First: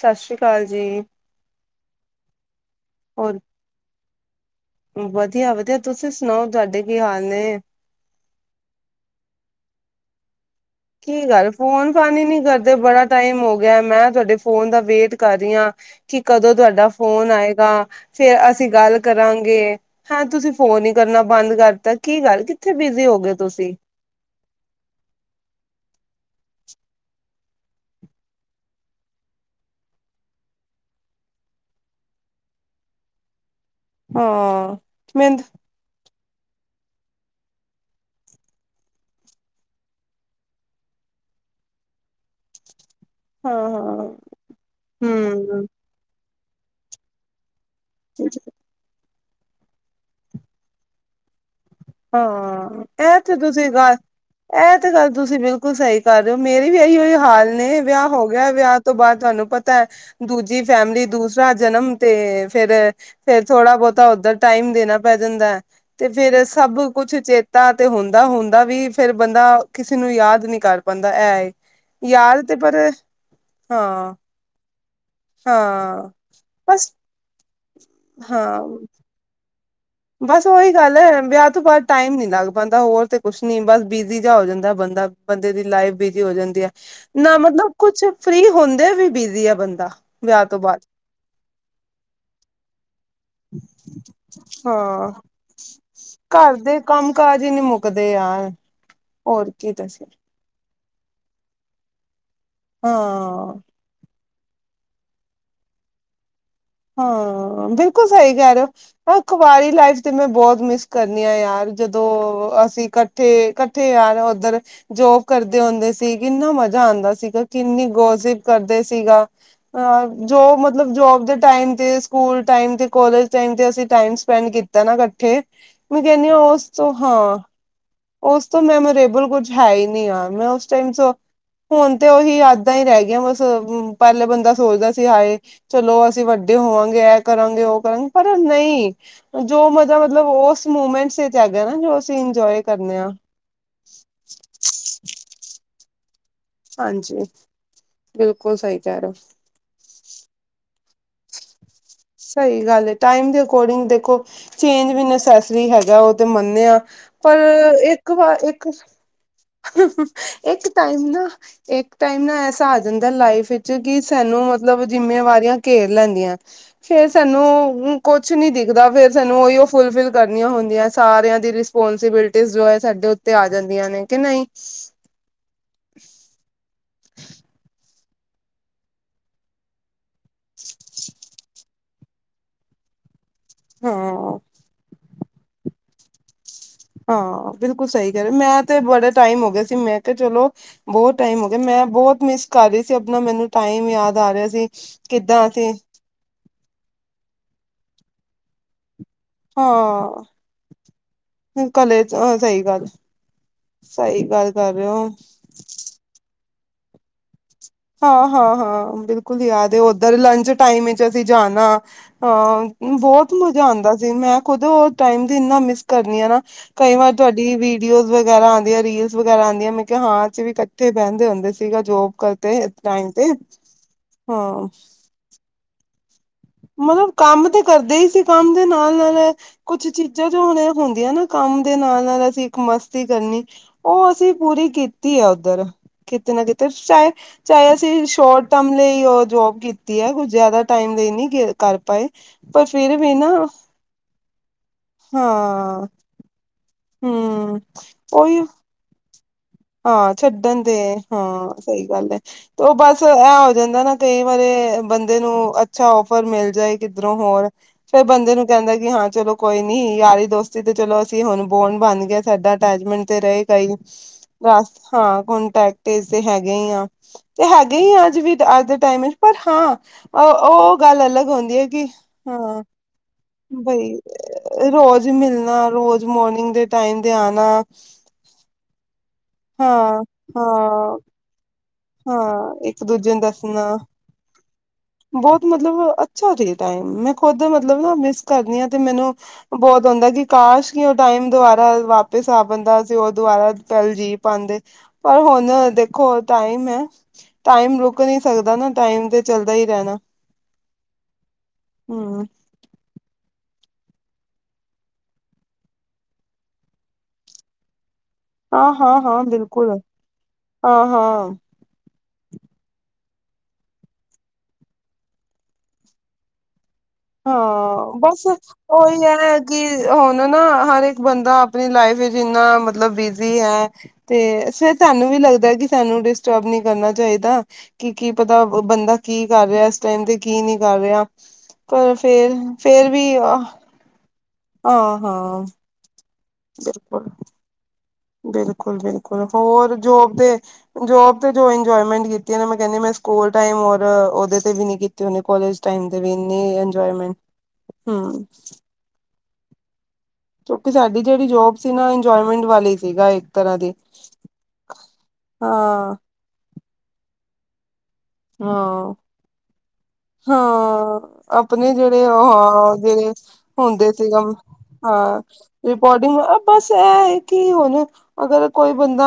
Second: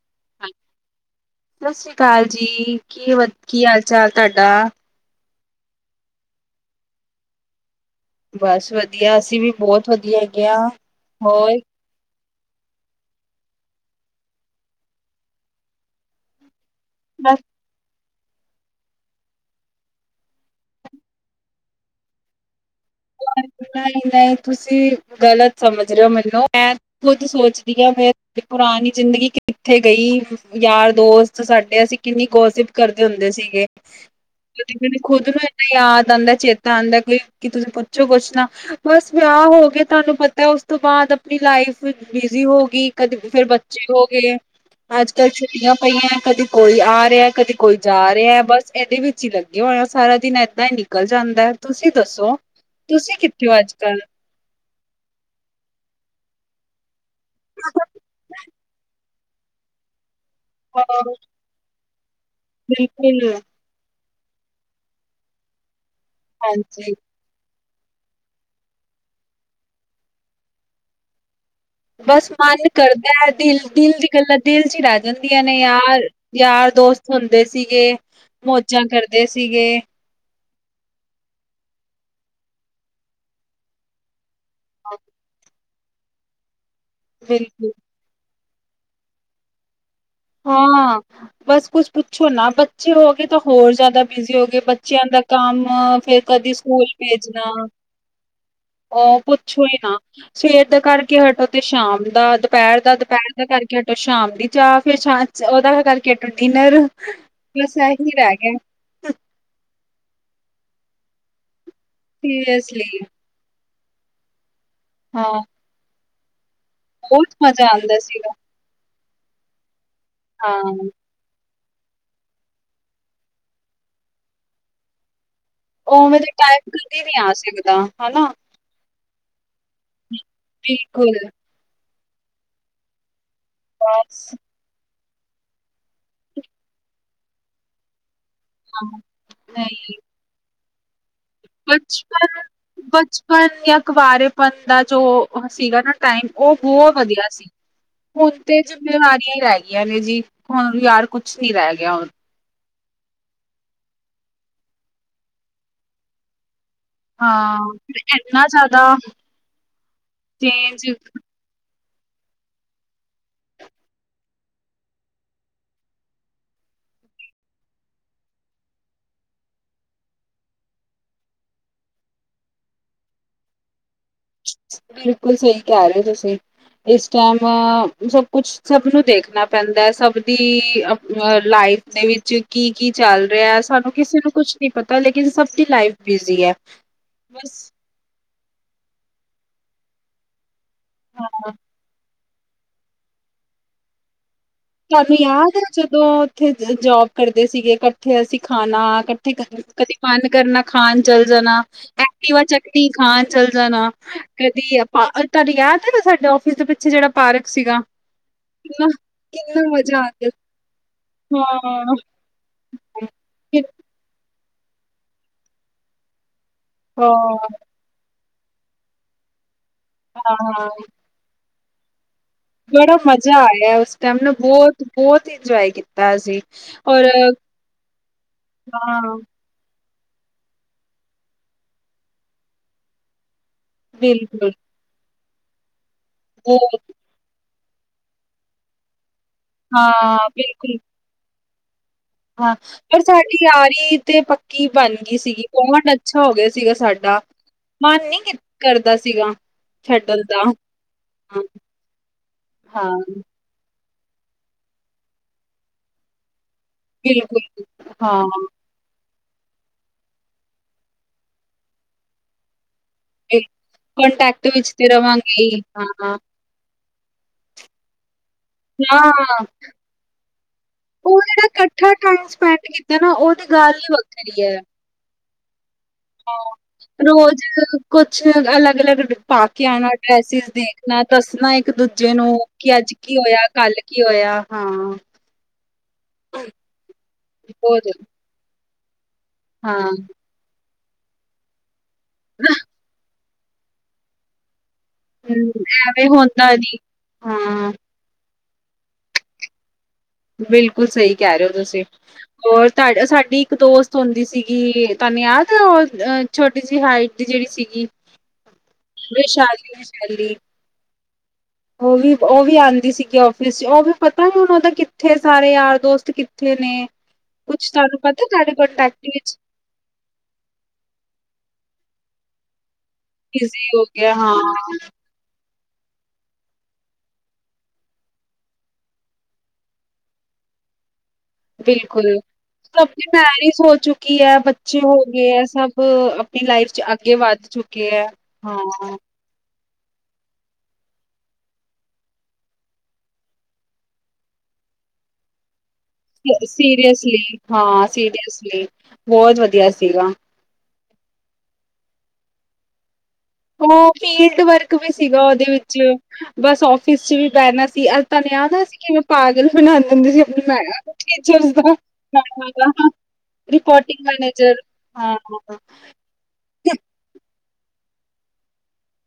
ਸਤਿ ਸ਼੍ਰੀ ਅਕਾਲ ਜੀ। ਸਤਿ ਸ੍ਰੀ ਅਕਾਲ ਜੀ ਕੀ ਵ ਕੀ ਹਾਲ ਚਾਲ ਤੁਹਾਡਾ। ਵਧੀਆਂ- ਵਧੀਆਂ, ਤੁਸੀਂ ਸੁਣਾਓ ਤੁਹਾਡੇ ਕੀ ਹਾਲ ਨੇ। ਬਸ ਵਧੀਆਂ ਅਸੀਂ ਵੀ ਬਹੁਤ ਵਧੀਆਂ ਹੈਗੇ ਆ। ਕੀ ਗੱਲ਼ ਫੋਨ -ਫਾਨ ਹੀ ਨੀ ਕਰਦੇ ਬੜਾ ਟਾਈਮ ਹੋ ਗਿਆ, ਮੈਂ ਤੁਹਾਡੇ ਫ਼ੋਨ ਦਾ ਵੇਟ ਕਰ ਰਹੀ ਹਾਂ ਕਿ ਕਦੋਂ ਤੁਹਾਡਾ ਫ਼ੋਨ ਬਸ ਆਏਂਗਾ, ਫ਼ੇਰ ਅਸੀਂ ਗੱਲ ਕਰਾਂਗੇ। ਹੈਂ ਤੁਸੀਂ ਫ਼ੋਨ ਹੀ ਕਰਨਾਂ ਬੰਦ ਕਰਤਾ, ਕੀ ਗੱਲ ਕਿੱਥੇ ਬਿਜੀ ਹੋ ਗਏ ਹੋ ਤੁਸੀਂ। ਨਹੀਂ- ਨਹੀਂ ਤੁਸੀਂ ਗਲਤ ਸਮਝ ਰਹੇਂ ਹੋ ਮੈਂਨੂੰ ਮੈਂ ਖੁਦ ਸੋਚਦੀ ਹਾਂ, ਮੈਂ ਪੁਰਾਣੀ ਜ਼ਿੰਦਗੀ ਕਿੱਥੇ ਗਈ ਯਾਰ ਦੋਸਤ ਸਾਡੇ ਅਸੀਂ ਕਿੰਨੀ ਗੋਸਿਪ ਕਰਦੇ ਹੁੰਦੇ ਸੀਗੇ, ਹਾਂ, [unintelligible] ਖੁਦ ਮਿੰਦ ਯਾਦ ਆਂਦਾ ਚੇਤਾ ਆਂਦਾ ਕੀ ਤੁਸੀਂ ਪੁ ਪੁੱਛੋ ਕੁੱਛ ਨਾ ਬਸ ਵਿਆਹ ਹੋਗੇ, ਤੁਹਾਂਨੂੰ ਪਤਾ ਉਸ ਤੋਂ ਬਾਅਦ ਆਪਣੀਂ ਲਾਈਫ ਬਿਜੀ ਹੋ ਗਈਂ। ਕਦੀ, ਫਿਰ ਹਾਂ ਬੱਚੇ ਹੋ ਹਾਂ ਗਏ, ਅੱਜ਼ ਕੱਲ ਹੂੰ ਛੁੱਟੀਆਂ ਪਈਆਂ ਏਂ, ਕਦੀ ਕੋਈ ਆ ਰਿਹਾ ਕਦੀ ਕੋਈ ਜਾ ਰਿਹਾ ਏ, ਬਸ ਇਹਦੇ ਵਿੱਚ ਹੀ ਲੱਗੇ ਹੋਏ ਆਂ ਸਾਰਾ ਦਿਨ ਐਦਾ ਹੀ ਨਿਕਲ ਜਾਂਦਾ ਏ। ਤੁਸੀ ਦੱਸੋ। ਹਾਂ ਤੁਸੀਂ ਐਹ ਤੇ ਕਿੱਥੇ ਹੋ ਤੁਸੀਂ ਅੱਜ ਗੱਲ- ਕੱਲ ਐਹ ਤੇ ਗੱਲ ਤੁਸੀ ਬਿਲਕੁਲ ਸਹੀ ਕਰ ਰਹੇ ਹੋ, ਮੇਰੀ ਵੀ ਅਈ ਅਈਓ ਹਾਲ ਨੀ ਵਿਆਹ ਹੋ ਗਿਆ, ਵਿਆਹ ਤੋ ਬਾਅਦ ਤੁਹਾਂਨੂੰ ਪਤਾ ਹੈਂ, ਦੂਜੇ -ਜੀ ਹਾਂ ਫੈਮਿਲੀ, ਦੂਸਰਾ ਜਨਮ ਤੇ ਬਿਲਕੁਲ ਫਿਰ-ਫਿਰ ਥੋੜਾ ਬਹੁਤ ਤਾ ਉੱਧਰ ਟਾਈਮ ਦੇਨਾ ਪੈ ਜਾਂਦਾ ਐ ਤੇ ਫੇਰ ਸਭ ਹਾਂਜੀ ਕੁੱਛ ਚੇਤਾ ਤਾ ਤੇ ਹੁੰਦਾ-ਹੁੰਦਾ ਵੀ, ਫਿਰ ਬੰਦਾ ਕਿਸੇ ਨੂੰ ਯਾਦ ਨੀ ਕਰ ਪਾਉਂਦਾ। ਐ ਏ ਬਸ ਮਨ ਕਰਦਾ ਐ। ਦਿਲ-ਦਿਲ ਦੀ ਹਾਂ ਗੱਲਾਂ ਦਿਲ 'ਚ ਈ ਰਹਿ ਜਾਂਦੀਆਂ ਨੇ, ਹਾਂ ਯਾਰ। ਬਸ ਯਾਰ-ਦੋਸਤ ਹੁੰਦੇ ਸੀਗੇ। ਹਾਂ ਮੌਜਾਂ ਕਰਦੇ ਸੀਗੇ। ਬਸ ਉਹੀ ਗੱਲ ਐ। ਵਿਆਹ ਤੋਂ ਬਾਅਦ ਟਾਈਮ ਨੀ ਲੱਗ ਪਾਂਦਾ। ਹੋਰ ਤੇ ਕੁੱਛ ਨੀ, ਬਸ ਬਿਜ਼ੀ ਜਿਹਾ ਹੋ ਜਾਂਦ ਦਾ ਏ ਬੰਦਾ। ਬੰਦੇ ਦੀ ਲਾਈਫ ਬਿਜ਼ੀ ਹੋ ਜਾਂਦੀ ਐ। ਨਾ ਬਿਲਕੁਲ ਮਤਲਬ ਕੁੱਛ ਫ੍ਰੀ ਹੁੰਦੇ ਵੀ ਬਿਜ਼ੀ ਆ ਬੰਦਾ, ਵਿਆਹ ਤੋ ਬਾਅਦ। [inaudible] ਬਸ ਕੁੱਛ ਪੁੱਛੋ ਨਾ, ਬੱਚੇ ਹੋਗੇ ਤੇ ਹੋਰ ਜ਼ਾਦਾ ਬਿਜ਼ੀ ਹੋਗੇ। ਬੱਚਿਆਂ ਹਾਂ ਦਾ ਕੰਮ, ਫੇਰ ਕਦੀ ਘਰ ਦੇ ਸਕੂਲ ਕੰਮ ਭੇਜਨਾ ਕਾਜ ਹੀ ਨੀ ਮੁੱਕਦੇ ਯਾਰ ਆਹ, ਹੋਰ ਪੁੱਛੋ ਕੀ ਈ ਨਾ। ਦੱਸੇ ਸੁਵੇਰ ਦਾ ਕਰਕੇ ਹਟੋ ਤੇ ਸ਼ਾਮ ਦਾ, ਦੁਪਹਿਰ ਦਾ, ਦੁਪਹਿਰ ਦਾ ਹਾਂ ਕਰਕੇ ਹਟੋ, ਸ਼ਾਮ ਦੀ ਚਾਹ। ਫੇਰ ਸ਼ਾਮ 'ਚ ਉਹਦਾ, ਓਹ ਕਰਕੇ ਹਟੋ ਡਿਨਰ। ਬਸ ਐਹੀ ਰਹਿ ਗਿਆ। ਉਹ ਕੁਆਰੀ ਲਾਈਫ ਤੇ ਮੈਂ ਬਹੁਤ ਮਿਸ ਕਰਨੀ ਆਂ ਯਾਰ। ਜਦੋ ਅਸੀ ਸੀਰੀਅਸਲੀ ਕਠ ਤੇ ਕੱਠੇ ਜਾਣਾ ਓਧਰ ਜੋਬ ਹਾਂ ਕਰਦੇ ਹੁੰਦੇ ਸੀ। ਤੇ ਕਿੰਨਾ ਮਜ਼ਾ ਆਂਦਾ ਬਹੁਤ ਸੀਗਾ। ਮਜ਼ਾ ਕਿੰਨੀ ਆਉਂਦਾ ਸੀਗਾ ਗੋਜਿਪ ਕਰਦੇ ਸੀਗਾ। ਆਹ ਜੋ ਹਾਂ ਮਤਲਬ ਜੋਬ ਦੇ ਟਾਇਮ ਤੇ, ਸਕੂਲ ਟਾਇਮ ਤੇ, ਕੋਲੇਜ਼ ਟਾਇਮ ਤੇ, ਅਸੀ ਟਾਇਮ ਸਪੈਂਡ ਕੀਤਾ ਨਾ, ਕੱਠੇ ਮੈਂ ਉਵੇਂ ਕਹਿੰਨੀਂ ਦਾ ਆ ਉਸ ਟਾਈਮ ਤੋ ਕਦੇ ਨਹੀਂ ਆ ਹਾਂ, ਸਕਦਾ ਹਨਾ ਉਸ ਤੋਂ ਮੈਮੋਰੇਬਲ ਕੁੱਝ ਹੈ ਈ ਨੀ ਯਾਰ। ਮੈਂ ਉਸ ਟਾਇਮ 'ਚ, ਬਿਲਕੁਲ ਹੁਨ ਤੇ ਉਹੀ ਯਾਦਾਂ ਈ ਰਹਿਗੀਆਂ ਬਸ। ਤੇ ਉਮ, ਬਸ ਪਹਿਲੇ ਬੰਦਾ ਸੋਚਦਾ ਸੀ ਹਾਏ, ਚਲੋ ਅਸੀਂ ਵੱਡੇ ਹੋਵਾਂਗੇ। ਐਹ ਕਰਾਂਗੇ, ਉਹ ਕਰਾਂਗ ਪਰ ਨਹੀਂ, ਹਾਂ ਜੋ ਨਹੀਂ ਮਜ਼ਾ ਮਤਲਬ ਓਸ ਮੂਮੈਂਟਸ 'ਚ ਹੈਗਾ ਨਾ, ਜੋ ਅਸੀਂ ਇੰਜੋਏ ਕਰਨੇ ਆ। ਪਰ ਇਹ ਆ, ਕੁਵਾਰੇ ਪਨ ਦਾ ਜੋ ਉਹ ਸੀਗਾ ਨਾ ਟਾਇਮ, ਉਹ ਬਹੁਤ ਹਾਂਜੀ ਵਧੀਆ ਸੀ। ਹੁਨ ਬਿਲਕੁਲ ਤੇ ਸਹੀ ਕਹਿ ਰਹੇ ਹੋ ਜਿੰਮੇਵਾਰੀਆਂ ਈ ਰਹਿਗੀਆਂ ਨੇਂ ਜੀ। ਹੁਣ ਵੀ ਯਾਰ, ਕੁਛ ਨੀ ਰਹਿ ਗਿਆ ਹੁਣ। ਸਹੀ ਗੱਲ ਏ। ਟਾਈਮ ਦੇ ਅਕੋਡਿੰਗ ਦੇਖੋ, ਚੇਂਜ ਵੀ ਨੇਸੈੱਸਰੀ ਹੈਗਾ, ਉਹ ਤੇ ਮੰਨਿਆਂ ਪਰ ਹਾਂ ਇੱਕ ਵਾਰ, ਇੰਨਾ ਜ਼ਿਆਦਾ ਇੱਕ-ਇੱਕ ਚੇਂਜ ਟਾਈਮ ਨਾ ਇੱਕ ਟਾਈਮ ਨਾ ਐਸਾ ਆ ਜਾਂਦਾ ਲਾਈਫ ਵਿੱਚ, ਕਿ ਸਾਨੂੰ ਮਤਲਬ ਜਿੰਮੇਵਾਰੀਆਂ ਘੇਰ ਲੈਂਦੀਆਂ। ਫੇਰ ਸਾਨੂੰ ਕੁੱਛ ਨੀ ਦਿਖਦਾ। ਫੇਰ ਸਾਨੂੰ ਉਹੀਓ ਫੁਲ-ਫਿਲ ਕਰਨੀਆਂ ਹੁੰਦੀਆਂ, ਸਾਰਿਆਂ ਦੀ ਰਿਸ ਪੋਂਸਿਬਿਲਟੀਜ਼ ਜੋ ਐ, ਸਾਡੇ ਉੱਤੇ ਆ ਜਾਂਦੀਆਂ ਨੇਂ, ਕਿ ਨਹੀਂ। ਬਿਲਕੁਲ ਸਹੀ ਕਹਿ ਰਹੇ ਓ ਤੁਸੀਂ। ਇਸ ਟੈਂਮ ਸਭ ਕੁਛ ਸਭ ਨੂੰ ਦੇਖਨਾ ਪੈਂਦਾਂ, ਸਭ ਦੀ ਅਪ, ਆ ਲਾਈਫ ਦੇ ਵਿੱਚ ਕੀ-ਕੀ ਚੱਲ ਰਿਹਾ। ਸਾਨੂੰ ਕਿਸੇ ਨੂੰ ਹਾਂ ਕੁੱਛ ਨੀ ਪਤਾ, ਲੇਕਿਨ ਸਭ ਦੀ ਲਾਈਫ਼ ਬਿਜ਼ੀ ਐ। ਹਾ, ਬਿਲਕੁਲ ਸਹੀ ਕਹਿ ਰੇ ਓ। ਮੈਂ ਤੇ ਬੜੇ ਟਾਈਮ ਹੋਗੇ ਸੀ, ਮੈਂ ਕਿਹਾ ਚਲੋ ਬਹੁਤ ਟਾਈਮ ਹੋ ਹਾਂ ਗਿਆ, ਮੈਂ ਬਹੁਤ ਮਿਸ ਕਰ ਰਹੀ ਸੀ, ਅਪਨਾ ਮੈਨੂੰ ਟਾਈਮ ਯਾਦ ਆ ਰਿਹਾ ਸੀ। ਤੁਹਾਨੂੰ ਕਿੱਦਾਂ ਯਾਦ ਏ ਓਹ ਅਸੀਂ ਜਦੋਂ ਉੱਥੇ ਜ-ਜੋਬ ਕਰਦੇ ਸੀਗੇ। ਕੱਠੇ ਅਸੀ ਖ਼ਾਨਾ ਕੱ ਠੇ ਕਦੇ, ਕਦੀ ਹਾਂ ਮੰਨ ਕਰਨਾ, ਖਾਨ ਚੱਲ ਜਾਨਾ। ਕਲੇ ਐਕਟੀਵਾ ਸਹੀ ਗੱਲ ਚੱਕਣੀ, ਖਾਨ ਚੱਲ ਜਾਨਾ ਸਹੀ ਤੇ ਗੱਲ ਕਰ ਵੀ ਰਹੇ ਹੋ ਆਪਾਂ, ਔਰ ਤੁਹਾਨੂੰ ਯਾਦ ਐ ਨਾ, ਸਾਡੇ ਔਫਿਸ ਦੇ ਪਿੱਛੇ ਜਿਹੜਾ ਪਾਰਕ ਸੀਗਾ। ਕਿੰਨਾ ਹਾਂ-ਹਾਂ-ਹਾਂ, ਬਿਲਕੁਲ ਕਿੰਨਾ ਯਾਦ ਏ। ਮਜ਼ਾ ਆ ਉੱਧਰ ਗਿਆ ਲਂ ਟਾਈਮ 'ਚ ਅਸੀ ਜਾਨਾ। ਹਾਂ। ਆਹ, ਬਹੁਤ ਮਜ਼ਾ ਆਂਦਾ ਸ ਦੀ ਮੈਂ ਖੁਦ ਉਹ ਟਾਈਮ ਦੀ ਇੰਨਾ ਮਿਸ ਕਰਨੀ ਆ ਨਾਂ। ਕਈ ਵਾਰ ਹਾਂ, ਤੁਹਾਡੀ ਵੀ ਡੀਓਜ਼ ਵਗੈਰਾ ਆਂਦੀਆਂ, ਰੀਲਸ ਵਗੈਰਾ ਆਂਦੀਆਂ। ਮੈਂ ਕਿਹਾ ਹਾਂ, ਅਸੀ ਵੀ ਇਕੱਠੇ ਬਹਿੰਦੇ ਹੁੰਦੇ ਸੀਗੇ। ਜੋਬ ਕਰ ਬੜਾ ਮਜ਼ਾ ਆਇਆ ਏ ਉਸ ਟਾਈਮ ਨਾ। ਹਾਂ ਬਹੁਤ-ਬਹੁਤ ਇੰਜੋਏ ਕੀਤਾ ਅਸੀ। ਮਲਬ ਕੰਮ ਤੇ ਕਰਦੇ ਈ ਸੀ। ਕੰਮ ਦੇ ਹਾਂ ਨਾਲ-ਨਾਲ ਕੁਛ ਚੀਜ਼ਾਂ ਜੋ ਹੁਣ ਐ ਹੁੰਦੀਆਂ ਨਾ ਕੰਮ ਦੇ ਨਾਲ-ਨਾਲ ਅਸੀਂ ਇੱਕ ਮਸਤੀ ਕਰਨੀ ਉਹ ਅਸੀਂ ਬਿਲਕੁਲ ਪੂਰੀ ਕੀਤੀ ਆ ਉੱਧਰ ਕਿਤੇ ਨਾ ਕਿਤੇ ਬਹੁਤ ਸ਼ਾਇ ਚਾਹੇ ਅਸੀਂ ਸ਼ੋਰਟ ਟਰਮ ਲਈ ਉਹ ਜੋਬ ਕੀਤੀ ਹੈ ਹਾਂ ਕੁਝ ਜ਼ਿਆਦਾ ਬਿਲਕੁਲ ਟਾਈਮ ਲਈ ਨਹੀਂ ਗ ਕਰ ਪਾਏ ਹਾਂ ਫਿਰ ਪਰ ਵੀ ਨਾ ਸਾਡੀ ਯਾਰੀ ਤੇ ਪੱਕੀ ਬਣ ਗਈ ਸੀਗੀ ਹਾਂ ਬੌਂਡ ਅੱਛਾ ਹੋ ਗਿਆ ਸੀਗਾ ਸਾਡਾ ਹਮ ਮਨ ਨੀ ਉਹੀ ਕਰਦਾ ਸੀਗਾ ਹਾਂ ਛੱਡਣ ਦੇ ਹਾਂ ਸਹੀ ਗੱਲ ਏ ਤੇ ਉਹ ਹਾਂ ਬਸ ਇਹ ਹੋ ਜਾਂਦਾ ਨਾ ਕਈ ਵਾਰੇ ਬੰਦੇ ਨੂੰ ਅੱਛਾ ਔਫਰ ਮਿਲ ਜਾਏ ਕਿੱਧਰੋਂ ਹੋਰ ਬਿਲਕੁਲ ਫੇਰ ਹਾਂ ਬੰਦੇ ਨੂੰ ਕਹਿੰਦਾ ਕਿ ਹਾਂ ਚਲੋ ਕੋਈ ਨੀ ਯਾਰੀ ਦੋਸਤੀ ਤੇ ਚਲੋ ਅਸੀਂ ਹੁਣ ਬੌਂਡ ਬਣ ਗਿਆ ਸਾਡਾ ਅਟੈਚਮੈਂਟ ਤੇ ਬਿਲ ਰਹੇਗਾ ਇ ਕੰਟੈਕਟ ਰਸ ਵਿੱਚ ਤੇ ਹਾਂ ਰਵਾਂਗੇ ਹੀ ਕੋਂਨਟੈਕਟ ਇਸ ਹਾਂ, ਤੇ ਹੈਗੇ ਹੀ ਆ ਤੇ ਹੈਗੇ ਹੀ ਆ ਅੱਜ ਵੀ ਅੱਜ ਦੇ ਟਾਈਮ ਵਿੱਚ ਪਰ ਹਾਂ ਉਹ ਗੱਲ ਉਹ ਅਲੱਗ ਜਿਹੜਾ ਹੁੰਦੀ ਹੈ ਕਿ ਇਕੱਠਾ ਟਾਈਮ ਸਪੈਂਡ ਹਾਂ ਕੀਤਾ ਨਾ ਉਹਦੀ ਗੱਲ ਹੀ ਬਈ ਵੱਖਰੀ ਹੈ। ਰੋਜ਼ ਮਿਲਣਾ ਰੋਜ਼ ਮੋਰਨਿੰਗ ਦੇ ਟਾਈਮ ਤੇ ਆਣਾ ਅੱਛ ਅਲੱਗ-ਅਲੱਗ ਪਾ ਕੇ ਆਣਾ ਹਾਂ ਡਰੈਸਿਸ ਹਾਂ ਦੇਖਣਾ ਦੱਸਣਾ ਇੱਕ ਦੂਜੇ ਨੂੰ ਹਾਂ ਕਿ ਇੱਕ ਅੱਜ ਦੂਜੇ ਕੀ ਹੋਇਆ ਕੱਲ ਕੀ ਹੋਇਆ ਹਾਂ ਬੋਤ ਮਤਲਬ ਅੱਛਾ ਸੀ ਟਾਈਮ ਮੈਂ ਖੁਦ ਮਤਲਬ ਬਹੁਤ ਮਿਸ ਕਰਦੀ ਆ ਤੇ ਮੈਨੂੰ ਹਾਂ ਬੋਤ ਹੁੰਦਾ ਕਿ ਕਾਸ਼ ਕੀ ਉਹ ਟਾਈਮ ਦੁਬਾਰਾ ਵਾਪਿਸ ਆ ਹਮ, ਪੈਂਦਾ ਸੀ ਉਹ ਦੁਬਾਰਾ ਪਲ ਜੀ ਪਾਉਂਦੇ ਪਰ ਹੁਣ ਐਵੇਂ ਦੇਖੋ ਹੁੰਦਾ ਟਾਈਮ ਨੀ ਏ ਹਾਂ ਟਾਈਮ ਰੁਕ ਰੁਕ ਨਹੀਂ ਸਕਦਾ ਨਾ ਟਾਈਮ ਤੇ ਚੱਲਦਾ ਹੀ ਰਹਿਣਾ ਬਿਲਕੁਲ ਸਹੀ ਕਹਿ ਰਹੇ ਹੋ ਤੁਸੀਂ ਹਮ ਹੋਰ ਤ ਸਾਡੀ ਇੱਕ ਦੋਸਤ ਹੁੰਦੀ ਸੀਗੀ ਤਾਨੂੰ ਯਾਦ ਐ ਔਰ ਛੋਟੀ ਜਿਹੀ ਹਾਈਟ ਦੀ ਜਿਹੜੀ ਸੀਗੀ ਹਾਂ-ਹਾਂ-ਹਾਂ ਬਿਲਕੁਲ ਵਿਸ਼ਾਲੀ-ਵਿਸ਼ਾਲੀ ਹਾਂ-ਹਾਂ ਉਹ ਵੀ ਉਹੀ ਆਂਦੀ ਸੀਗੀ ਆਫ਼ਿਸ ਚ ਉਹ ਵੀ ਪਤਾ ਹੁਣ ਉਹਦਾ ਕਿੱਥੇ ਸਾਰੇ ਯਾਰ ਦੋਸਤ ਉੱਥੇ ਨੇ ਕੁੱਛ ਹਾਂ ਤੁਹਾਨੂੰ ਬਸ ਪਤਾ ਤੁਹਾਡੇ ਕੋਂਨਟੈਕਟ ਉਹੀ ਵਿੱਚ ਹੈ ਕਿ ਹੁਣ ਨਾ ਹਰ ਇੱਕ ਬੰਦਾ ਆਪਣੀ ਲਾਈਫ ਵਿੱਚ ਇੰਨਾ ਮਤਲਬ ਬੀ ਜੀ ਬਿਜ਼ੀ ਹੈ ਹੋ ਗਿਆ ਤੇ ਹਾਂ ਫੇਰ ਸਾਨੂੰ ਵੀ ਲੱਗਦਾ ਕਿ ਸਾਨੂੰ ਡਿਸਟਰਬ ਨੀ ਕਰਨਾ ਚਾਈਦਾ ਕੀ-ਕੀ ਪਤਾ ਬੰਦਾ ਕੀ ਕਰ ਰਿਹਾ ਇਸ ਟਾਈਮ ਤੇ ਕੀ ਨਹੀਂ ਕਰ ਰਿਹਾ ਪਰ ਬਿਲਕੁਲ ਫੇਰ ਸਭ ਫੇਰ ਦੀ ਵੀ ਆਹ ਮੈਰਿਜ ਹੋ ਚੁੱਕੀ ਕੀ ਹੈ ਹਾਂ ਬੱਚੇ ਹੋ ਗਏ ਹਾਂ ਏ ਸਭ ਆਪਣੀ ਲਾਈਫ ਚ ਅੱਗੇ ਵੱਧ ਚੁੱਕੇ ਐ- ਬਿਲਕੁਲ-ਬਿਲਕੁਲ ਹੋਰ ਜੋਬ ਦੇ ਜੋਬ ਤੇ ਜੋ ਇੰਜੋਮੈਂਟ ਕੀਤੀ ਮੈਂ ਕਹਿੰਦੀ ਮੈਂ ਸਕੂਲ ਟਾਈਮ ਔਰ ਓਦੇ ਤੇ ਵੀ ਨਹੀ ਕੀਤੀੇ ਕਾਲਜ ਪੈਂਦੇ ਵੀ ਇੰਨੀ ਇੰਜੋਏਮੈਂਟ ਸੀਰੀਅਸਲੀ ਹਾਂ ਹਮ ਸੀਰੀਅਸਲੀ ਬੋਤ ਵਧੀਆ ਸੀਗਾ ਕਿਉਂਕਿ ਸਾਡੀ ਜਿਹੜੀ ਜੋਬ ਸੀ ਨਾ ਇੰਜੋਏਮੈਂਟ ਵਾਲੀ ਸੀਗਾ ਤਰ੍ਹਾਂ ਦੀ ਹਾਂ ਉਹ ਫੀਲਡ ਵਰਕ ਵੀ ਸੀਗਾ ਉਹਦੇ ਹਾਂ ਵਿੱਚ ਬਸ ਆਫ਼ਿਸ ਚ ਵੀ ਬੇਣਾ ਸੀ ਤਾਨੂੰ ਯਾਦ ਆਂ ਅਸੀ ਹਾਂ ਕਿਵੇਂ ਪਾਗਲ ਬਣਾਂਦੇ ਹੁੰਦੇ ਸੀ ਅਪਨੇ ਮੈ ਹਾਂ ਟੀਚਰ ਆਪਣੇ ਦਾ ਜਿਹੜੇ ਮੈਡਮਾਂ ਉਹ ਦਾ ਜਿਹੜੇ ਹੁੰਦੇ ਰਿਪੋਰਟਿੰਗ ਸੀਗਾ ਮੈਨੇਜਰ ਹਾਂ ਬਸ ਇਹ ਏ ਕਿ ਹੁਣ ਅਗਰ ਕੋਈ ਬੰਦਾ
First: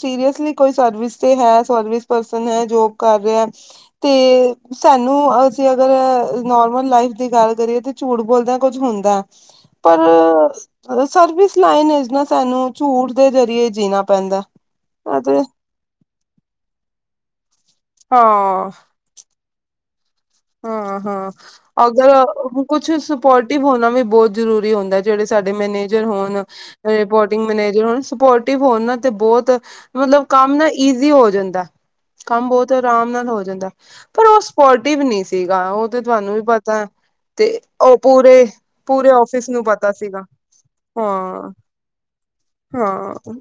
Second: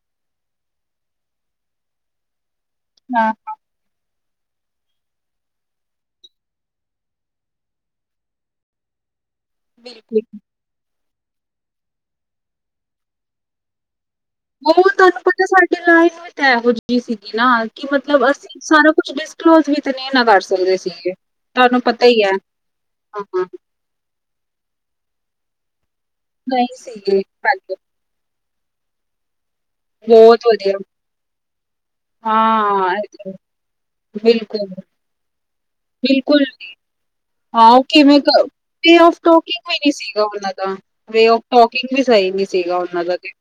ਸੀਰਿਯਸਲੀ ਕੋਈ ਸਰਵਿਸ ਤੇ ਹੈ ਸਰਵਿਸ ਪਰਸਨ ਹੈ ਜੋ ਕਰ ਹਾਂ ਰਿਹਾ ਤੇ ਸਾਨੂੰ ਅਸੀਂ ਅਗਰ ਨੋਰਮਲ ਲਾਈਫ ਦੀ ਗੱਲ ਕਰੀਏ ਤਾਂ ਝੂਠ ਬੋਲਦਿਆਂ ਕੁੱਝ ਹੁੰਦਾ ਪਰ ਬਿਲਕੁਲ ਸਰਵਿਸ ਲਾਈਨ ਚ ਨਾ ਸਾਨੂੰ ਝੂਠ ਦੇ ਜਰੀਏ ਜੀਣਾ ਪੈਂਦਾ ਉਹ ਤੁਹਾਨੂੰ ਅਤੇ ਪਤਾ ਸਾਡੇ ਲਾਈਨ ਵੀ ਤੋ ਐਹੋ ਜਿਹੀ ਸੀਗੀ ਨਾ ਕਿ ਮਤਲਬ ਅਸੀਂ ਹਾਂ ਸਾਰਾ ਕੁਛ ਡਿਸਕਲੋਜ ਵੀ ਤੇ ਨੀ ਨਾ ਕਰ ਸ ਹਾਂ-ਹਾਂ ਅਗਰ ਕੁਛ ਹਾਂ ਸਪੋਰਟਿਵ ਹੋਨਾ ਵੀ ਬੋਤ ਜਰੂਰੀ ਹੁੰਦਾ ਜੇੜੇ ਸਾਡੇ ਮੈਨੇਜਰ ਹੋਨ, ਨਹੀਂ ਸੀਗੇ ਰਿਪੋਰਟਿੰਗ ਮੈਨੇਜਰ ਹੋਨ ਸਪੋਰ ਟਿਵ ਹੋਨ ਨਾ ਤੇ ਬੋਤ ਮਤਲਬ ਬਹੁਤ ਕੰਮ ਨਾ ਵਧੀਆ ਈਜ਼ੀ ਹੋ ਜਾਂਦਾ। ਕੰਮ ਬੋਤ ਆਰਾਮ ਨਾਲ ਹਾਂ ਹੋ ਜਾਂਦਾ ਪਰ ਓ ਬਿਲਕੁਲ ਸਪੋਰਟਿਵ ਨੀ ਸੀਗਾ ਓ ਤੇ ਤੁਹਾਨੂੰ ਵੀ ਬਿਲਕੁਲ ਪਤਾ ਐ ਹਾਂ ਓ ਕਿਵੇਂ ਵੇ ਔਫ ਆਫਿਸ ਨੂੰ ਟੋਕਿੰਗ ਵੀ ਨੀ ਪਤਾ ਸੀਗਾ ਓਨਾਂ ਦਾ, ਵੇ ਔਫ ਹਾਂ ਟੋਕ ਕਿੰਗ ਵੀ ਸਈ ਨੀ ਸੀਗਾ ਓਨਾਂ ਦਾ ਤੇ। ਹਾਂ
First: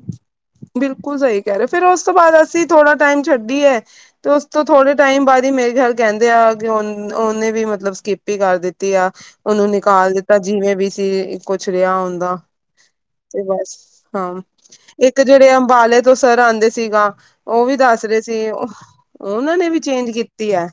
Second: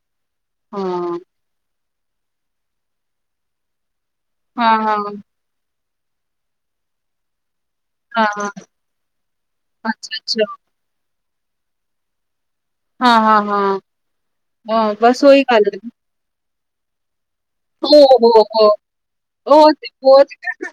ਬਿਲਕੁਲ ਹਾਂ ਸਈ ਕੈ ਰੇ ਫੇਰ ਓਸ ਤੋਂ ਬਾਦ ਅਸੀਂ ਥੋੜਾ ਟਾਈਮ ਛੱਡੀ ਏ ਤੇ ਓਸ ਤੋਂ ਹਾਂ ਥੋੜੇ ਹਾਂ ਟਾਈਮ ਬਾਦ ਹੀ ਮੇਰੇ ਖਯਾਲ ਕੈਂਦੇ ਆ ਕਿ ਓਨ, ਓਨੇ ਵੀ ਮਤਲਬ ਹਾਂ ਕਿਪ ਈ ਹਾਂ ਕਰ ਦਿੱਤੀ ਆ ਓਨੂੰ ਨਿਕਾਲ ਅੱਛਾ ਦਿੱਤਾ ਅੱਛਾ ਜਿਵੇਂ ਵੀ ਸੀ ਕੁਛ ਰਿਹਾ ਉਂਦਾ। ਹਾਂ ਹਾਂ ਤੇ ਬਸ, ਹਾਂ ਹਾਂ ਹਾਂ ਇੱਕ ਬਸ ਜੇ ਉਹੀ ੜੇ ਗੱਲ ਅੰਬਾਲੇ ਤੋਂ ਸਰ ਆਂਦੇ ਸੀਗਾ। ਓ ਵੀ ਹੋ ਦੱਸ ਰਹੇ ਹੋ ਸੀ, ਹੋ ਓਹ ਓਨਾਂ ਨੇ ਵੀ ਚੇਂਜ ਕੀਤੀ ਐ।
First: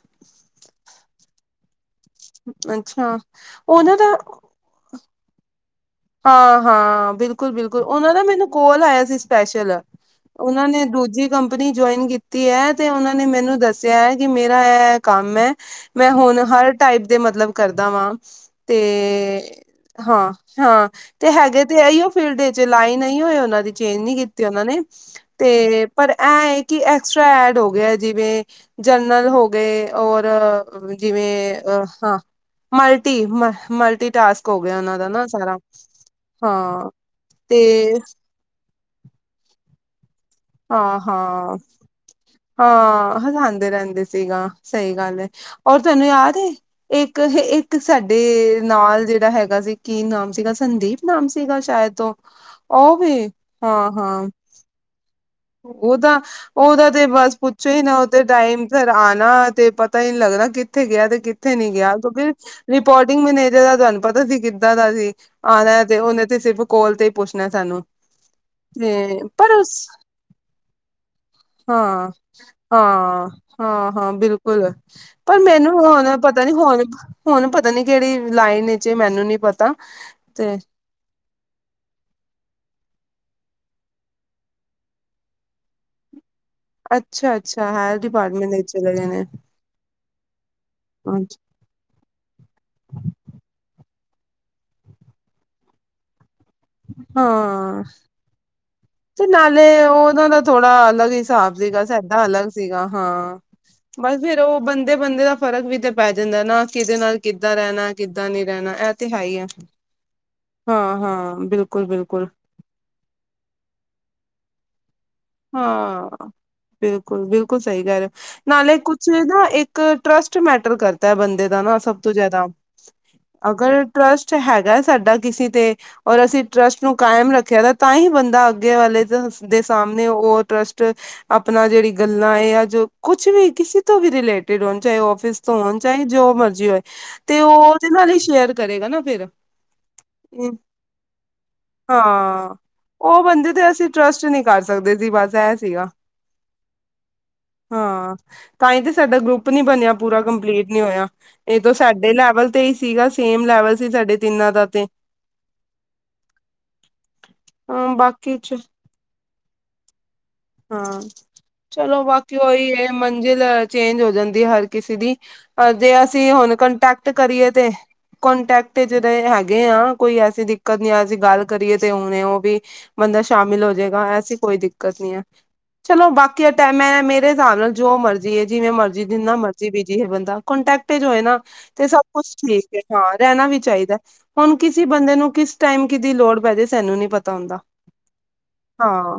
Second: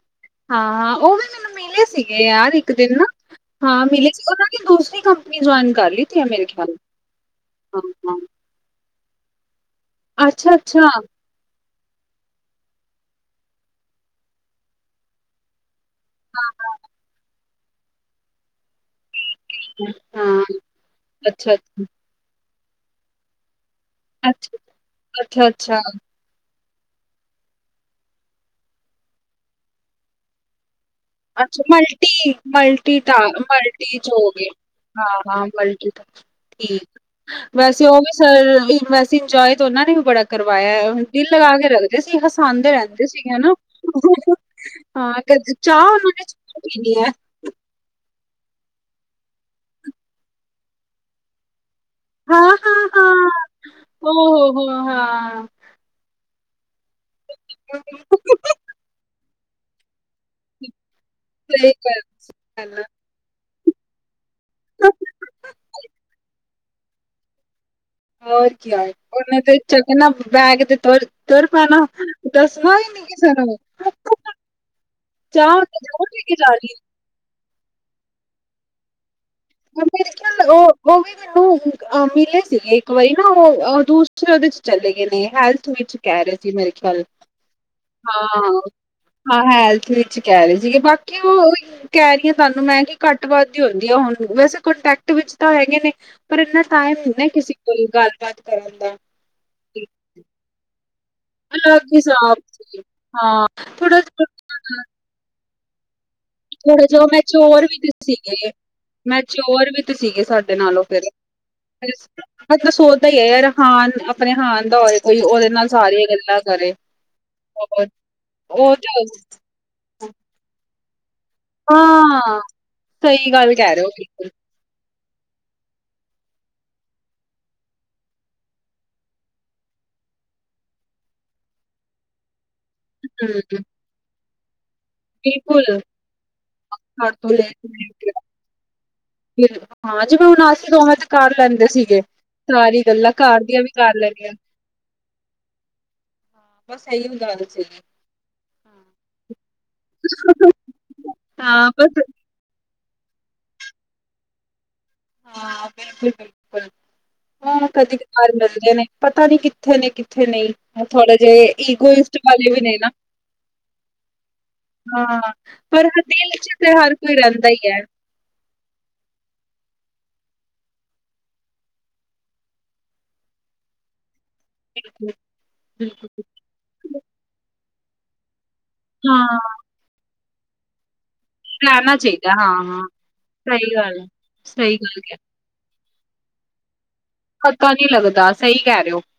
ਹਾਂ-ਹਾਂ ਓ ਵੀ ਮੈਨੂੰ ਮਿਲੇ ਸੀਗੇ ਯਾਰ ਇੱਕ ਦਿਨ ਨਾ, ਅੱਛਾ ਹਾਂ ਉਹਨਾਂ ਮਿਲੇ ਦਾ ਸੀ ਓ ਨਾ ਕੋਈ ਦੂਸਰੀ ਕੰਪਨੀ ਜੁਆਇਨ ਕਰ ਲੀ। ਹਾਂ-ਹਾਂ, ਬਿਲਕੁਲ ਬਿਲਕੁਲ ਓਨਾਂ ਹਾਂ ਦਾ ਮੈਨੂੰ ਕੋਲ ਆਇਆ ਸੀ ਸਪੈਸ਼ਲ। ਅੱਛਾ ਉਨਾਂ ਅੱਛਾ ਨੇ ਹਾਂ ਦੂਜੀ ਕੰਪਨੀ ਜੁਆਇਨ ਕੀਤੀ ਐ ਤੇ ਓਨਾਂ ਨੇ ਮੈਨੂੰ ਦੱਸਿਆ ਐ ਕਿ ਮੇਰਾ ਐ-ਐ ਕੰਮ ਐ। ਮੈਂ ਹੁਨ ਹਰ ਹਾਂ ਟਾਈਪ ਦੇ ਮਤਲਬ ਕਰਦਾ ਵਾਂ, ਤੇ ਹਾਂ, ਹਾਂ। ਤੇ ਅੱਛਾ ਹੈਗੇ ਅੱਛਾ ਤੇ ਐਈਓ ਫੀਲਡ 'ਚ ਲਾਈਨ ਐਈਓ ਏ ਓਨਾਂ ਦੀ। ਚੇਂਜ ਨੀ ਅੱਛਾ ਕੀਤੀ ਓਨਾਂ ਨੇ ਅੱਛਾ ਅੱਛਾ ਤੇ ਪਰ ਐ ਏ ਕਿ ਐਕਸਟਰਾ ਐਡ ਹੋ ਗਿਆ ਜਿਵੇਂ ਜਰਨਰਲ ਹੋ ਗੇ ਔਰ ਜਿਵੇਂ ਅੱਛਾ ਅ, ਹਾਂ ਮਲਟੀ ਟ ਮਲਟੀ, ਚ ਮਲਟੀ ਗਏ ਟਾਸਕ ਹੋ ਗਿਆ ਓਨਾਂ ਹਾਂ ਦਾ ਨਾ ਹਾਂ ਸਾਰਾ। ਠੀਕ ਹਾਂ ਤੇ ਵੈਸੇ ਓ ਵੀ ਸਰ ਵੈਸੇ ਇੰਜੋਏ ਤੇ ਓਨਾਂ ਨੇ ਵੀ ਬੜਾ ਕਰਵਾਇਆ ਹਾਂ ਦਿਲ ਹਾਂ ਲਗਾ ਕੇ ਰੱਖਦੇ ਸੀ, ਹਸਾਂਦੇ ਰੈਂਦੇ ਹਾਂ ਸੀ ਹੈਨਾ। ਹਸਾਂਦੇ ਰਹਿੰਦੇ ਹਾਂ [unintelligible] ਚਾਹ ਉਹਨਾਂ ਨੇ ਯਾਰ ਏ, ਚਾਹ ਪੀਣੀ ਹੈ ਏਕ [unintelligible] ਏਕ ਸਾਡੇ ਨਾਲ ਜੇੜਾ ਹੈਗਾ ਸੀ ਕੀ ਨਾਮ ਸੀਗਾ ਸੰਦੀਪ ਨਾਮ ਸੀਗਾ ਸ਼ਾਇਦ ਤੋਂ। ਹਾਂ ਓ ਵੀ, ਹਾਂ ਹਾਂ। ਓ ਹਾਂ। ਓਦਾ, ਓਦਾ ਤੇ ਬਸ ਪੁੱਛੋ ਹੀ ਨਾ ਓ ਤੇ ਟਾਈਮ ਸਰ ਆਨਾ ਤੇ ਪਤ ਤਾ ਈ ਨੀ ਲੱਗਦਾ ਕਿੱਥੇ ਗਿਆ ਤੇ ਕਿੱਥੇ ਨੀ ਸਹੀ ਗਿਆ ਕਿਉਂਕਿ ਗੱਲ ਰਿਪੋਰਟ ਟਿੰਗ ਮੈਨੇਜਰ ਦਾ ਤੁਹਾਨੂੰ ਪਤਾ ਸੀ ਕਿੱਦਾਂ ਦਾ ਸੀ ਆਨਾ ਐ ਤੇ ਓਨੇ ਤੇ ਸਿਰਫ ਕੋਲ ਤੇ ਈ ਪੁੱਛਨਾ ਸਾਨੂੰ। ਹੋਰ ਕਯਾ ਐ, ਤੇ ਓਨੇ ਪਰ ਤੇ ਉਸ ਚੱਕਨਾ ਬੈਗ ਤੇ ਤੁਰ ਪੈਣਾ ਹਾਂ, ਦੱਸਣਾ ਹੀ ਨੀ ਹਾਂ, ਕਿਸੇ ਨੂੰ ਹਾਂ, ਹਾਂ ਬਿਲਕੁਲ। ਪਰ ਚਾਹ ਮੈਨੂੰ ਉਹਨੇ ਹੁਨ ਜ਼ਰੂਰ ਪੀ ਕੇ ਪਤਾ ਨੀ ਜਾਣੀ ਹੁਨ, ਹੁਨ ਪਤਾ ਨੀ ਕੇੜੀ ਲਾਈਨ 'ਚ ਮੈਨੂੰ ਨੀ ਪਤਾ। [unintelligible] ਤੇ ਓ ਆ ਮਿਲੇ ਸੀਗੇ ਇੱਕ ਵਾਰੀ ਨਾ ਓ ਦੂਸਰੇ ਓਦੇ 'ਚ ਚਲੇ ਗਏ ਨੇ ਹੈਲਥ ਵਿੱਚ। ਕੈ ਰੇ ਸੀ ਮੇਰੇ ਖਿਆਲ। ਅੱਛਾ ਅੱਛਾ ਹੈਲਥ ਡਿਪਾਰਟਮੈਂਟ ਹਾਂ, ਵਿੱਚ ਚਲੇ ਗਏ ਨੇ ਹਾਂ ਹੈਲਥ ਵਿੱਚ ਕੈ ਰੇ ਸੀਗੇ ਬਾਕੀ ਓ ਓਈ ਕੈ ਰੀ ਆਂ ਤੁਹਾਨੂੰ ਮੈਂ ਕਿ ਘੱਟ ਵੱਧ ਈ ਹੁੰਦੀ ਐ ਹੁਨ ਵੈਸੇ ਕੰਟੈਟ ਵਿੱਚ ਤਾਂ ਹੈਗੇ ਨੇ ਪਰ ਇਨਾਂ ਟਾਇਮ ਨੀ ਨਾ ਕਿਸੇ ਹਾਂ ਕੋਲ ਗੱਲਬਾਤ ਕਰਨ ਦਾ। ਤੇ ਨਾਲੇ ਓਨਾਂ ਦਾ ਥੋੜਾ ਅਲੱਗ ਹਿ ਸਾਬ ਸੀਗਾ ਅਲੱਗ ਸਾਡਾ ਹਿਸਾਬ ਅਲੱਗ ਸੀ ਸੀਗਾ, ਹਾਂ ਥੋੜਾ ਬਸ ਜਿਹਾ, ਫੇਰ ਓ ਬੰਦੇ-ਬੰਦੇ ਦਾ ਫਰਕ ਵੀ ਤੇ ਪੈ ਜਾਂਦਾ ਨਾ, ਥੋੜਾ ਕਿਦੇ ਜਿਹਾ ਨਾਲ ਕਿੱਦਾਂ ਮੈਚੋਰ ਵੀ ਤੇ ਰੈਣਾ, ਕਿੱਦਾਂ ਨਈ ਸੀਗੇ ਰੈਣਾ ਏ ਤਾ ਹੈ, ਈ, ਆ। ਮੈਚੋਰ ਵੀ ਤੇ ਸੀਗੇ ਸਾਡੇ ਨਾਲੋਂ ਹਾਂ ਫਿਰ -ਹਾਂ, ਬਿਲਕੁਲ -ਬਿਲਕੁਲ। ਮਤਲਬ ਸੋਚਦਾ ਈ ਆ ਯਾਰ, ਹਾਨ ਆਪਣੇ ਹਾਨ ਦਾ ਹੋਵੇ। ਹਾਂ, ਬਿਲਕੁਲ -ਬਿਲਕੁਲ ਸਹੀ ਹੋਰ ਕੈਹ ਰਹੇ, ਉਹ ਨਾਲੇ ਤੇ ਕੁਛ ਨਾ ਇੱਕ ਇੱਕ ਟਰੱਸਟ ਮੈਟਰ ਕਰਦਾ ਐ ਬੰਦੇ ਨਾ ਸਭ ਤੋਂ ਹਾਂ ਜਾਦਾ, ਸਹੀ ਗੱਲ ਕਹਿ ਅਗਰ ਰਹੇ ਹੋ ਬਿਲਕੁਲ ਟਰੱਸਟ ਹੈਗਾ ਸਾਡਾ ਕਿਸੇ ਤੇ ਔਰ ਅਸੀਂ ਟਰੱਸਟ ਨੂੰ ਕਾਇਮ ਰੱਖੇਆ ਤਾਂ, ਤਾਂ ਈ ਬੰਦਾ ਅੱਗੇ ਵਾਲੇ ਦੇ ਸਾਹਮਣੇ ਨੇ ਓਹ ਟਰੱਸਟ ਆਪਣਾ ਜੇਹੜੀ ਗੱਲਾਂ ਏ, ਆ, ਜੋ ਕੁਛ ਵੀ ਹੂੰ ਕਿਸੇ ਕਿਤੋਂ ਵੀ ਰਿਲੇਟਿਡ ਹੋਣ, ਚਾਹੇ ਔਫਿਸ ਤੋਂ ਬਿਲਕੁਲ ਹੋਣ, ਚਾਹੇ ਜੋ ਮਰਜ਼ੀ ਹੋਏ, ਘਰ ਤੋਂ ਤੇ ਲੈ ਓਹਦੇ ਨਾਲ ਈ ਸ਼ੇਅਰ ਕਰੇਗਾ ਨਾ ਫਿਰ ਹਾਂ ਜਿਵੇਂ ਹੁਣ ਹਮ ਅਸੀਂ ਦੋਵੇਂ ਤੇ ਕਰ ਲੈਂਦੇ ਸੀਗੇ। ਹਾਂ ਸਾਰੀ ਗੱਲਾਂ ਓਹ ਘਰ ਬੰਦੇ ਦੀਆਂ ਵੀ ਤੇ ਅਸੀਂ ਕਰ ਟਰਸਟ ਲੈਣੀਆਂ ਨਈ ਕਰ ਸਕਦੇ ਜੀ, ਬਸ ਏਹ ਸੀਗਾ। ਸਹੀ ਵੀ ਗੱਲ ਸੀ। ਹਾਂ ਤਾਂ ਈ ਤੇ ਸਾਡਾ ਗਰੁੱਪ ਨੀ ਬਣੇਆ, ਪੂਰਾ ਕੰਪਲੀਟ ਨੀ ਹੋਏਆ ਇਹ ਹਾਂ ਤੇ ਬਸ ਸਾਡੇ ਲੈਵਲ ਤੇ ਹੀ ਸੀਗਾ, ਸੇਮ ਲੈਵਲ ਸੀ, ਸਾਡੇ ਤਿੰਨਾਂ ਦਾ ਤੇ ਹਾਂ ਬਿਲਕੁਲ- ਬਿਲਕੁਲ ਹਾ ਹਾਂ ਕਦੀ-ਕਦਾਰ ਬਾਕੀ ਚ ਮਿਲਦੇ ਨੇ। ਪਤਾ ਨਈ ਕਿੱਥੇ ਨੇ ਕਿੱਥੇ ਨਈ। ਹਾਂ ਚਲੋ ਬਾਕੀ ਵੀ ਓਹੀ ਨੇ ਨਾ ਹੈ, ਮੰਜ਼ਿਲ ਚੇਂਜ ਹੋ ਜਾਂਦੀ ਹਰ ਕਿਸੇ ਦੀ ਹਾਂ, ਅ, ਪਰ ਜੇ ਹ ਦਿਲ ਅਸੀਂ 'ਚ ਹੁਣ ਤੇ ਹਰ ਕੰਟੈਕਟ ਕੋਈ ਰਹਿੰਦਾ ਕਰੀਏ ਤੇ ਹੀ ਹੈ। ਕੋਂਟੈਕਟ ਚ ਤਾ ਹੈਗੇ ਆ, ਕੋਈ ਐਸੀ ਦਿੱਕਤ ਨੀ ਅਸੀਂ ਗੱਲ ਕਰੀਏ ਤੇ ਓਵੇ, ਓਹ ਵੀ, ਬੰਦਾ ਸ਼ਾਮਿਲ ਹੋ ਜਾਏਗਾ। ਐਸੀ ਕੋਈ ਦਿੱਕਤ ਬਿਲਕੁਲ, ਨੀ ਹੈ, ਚਲੋ ਬਿਲਕੁਲ। ਬਾਕੀ ਔਦਾ ਹੈ ਬਿਲਕੁਲ। ਨਾ, ਮੇਰੇ ਹਿਸਾਬ ਨਾਲ ਜੋ ਮਰਜ਼ੀ ਹੈ, ਜਿਵੇਂ ਮਰਜ਼ੀ ਜੀ ਜਿੰਨਾ ਹਾਂ, ਮਰਜ਼ੀ ਬੀਜੀ ਹੈ ਬੰਦਾ, ਕੋਂਟੈਕਟਜ ਹੋਏ ਨਾ- ਤੇ ਰਹਿਣਾ ਸਭ ਚਾਹੀਦਾ ਕੁਛ ਠੀਕ ਹੈ, ਹਾਂ-ਹਾਂ, ਹਾਂ ਰੈਣਾ ਵੀ ਸਹੀ ਚਾਹੀਦਾ, ਗੱਲ ਹੈ, ਹੁਣ ਸਹੀ ਕਿਸੇ ਗੱਲ ਬੰਦੇ ਕਹਿ ਨੂੰ ਕਿਸ ਟਾਈਮ ਕਿਦੀ ਲੋੜ ਪੈ ਜਾਏ, ਸਾਨੂੰ ਨੀ ਪਤਾ, ਹੁੰਦਾ ਪਤਾ ਨਈ ਲੱਗਦਾ ਸਹੀ ਕੈਹ ਰਹੇ ਹੋ। ਹਾਂ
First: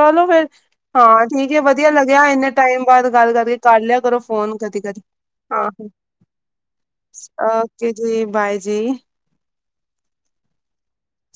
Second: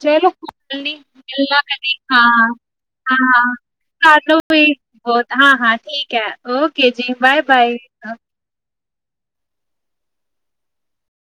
ਚਲੋ ਫੇਰ ਹਾਂ ਠੀਕ ਹਾ-ਹਾ ਹੈ ਵਧੀਆ ਲੱਗਿਆ ਇੰਨੇ ਟਾਈਮ ਬਾਅਦ ਗੱਲ ਕਰਕੇ ਕਰ ਲਿਆ ਕਰੋ ਫੋਨ ਕਦੀ ਕਦੀ ਹੋਰ ਹਾਂ- ਹਾਂ ਠੀਕ ਆ, ਓਕੇ ਜੀ ਬਾਏ -ਬਾਏ। ਨਈ ਬਾਏ ਜੀ।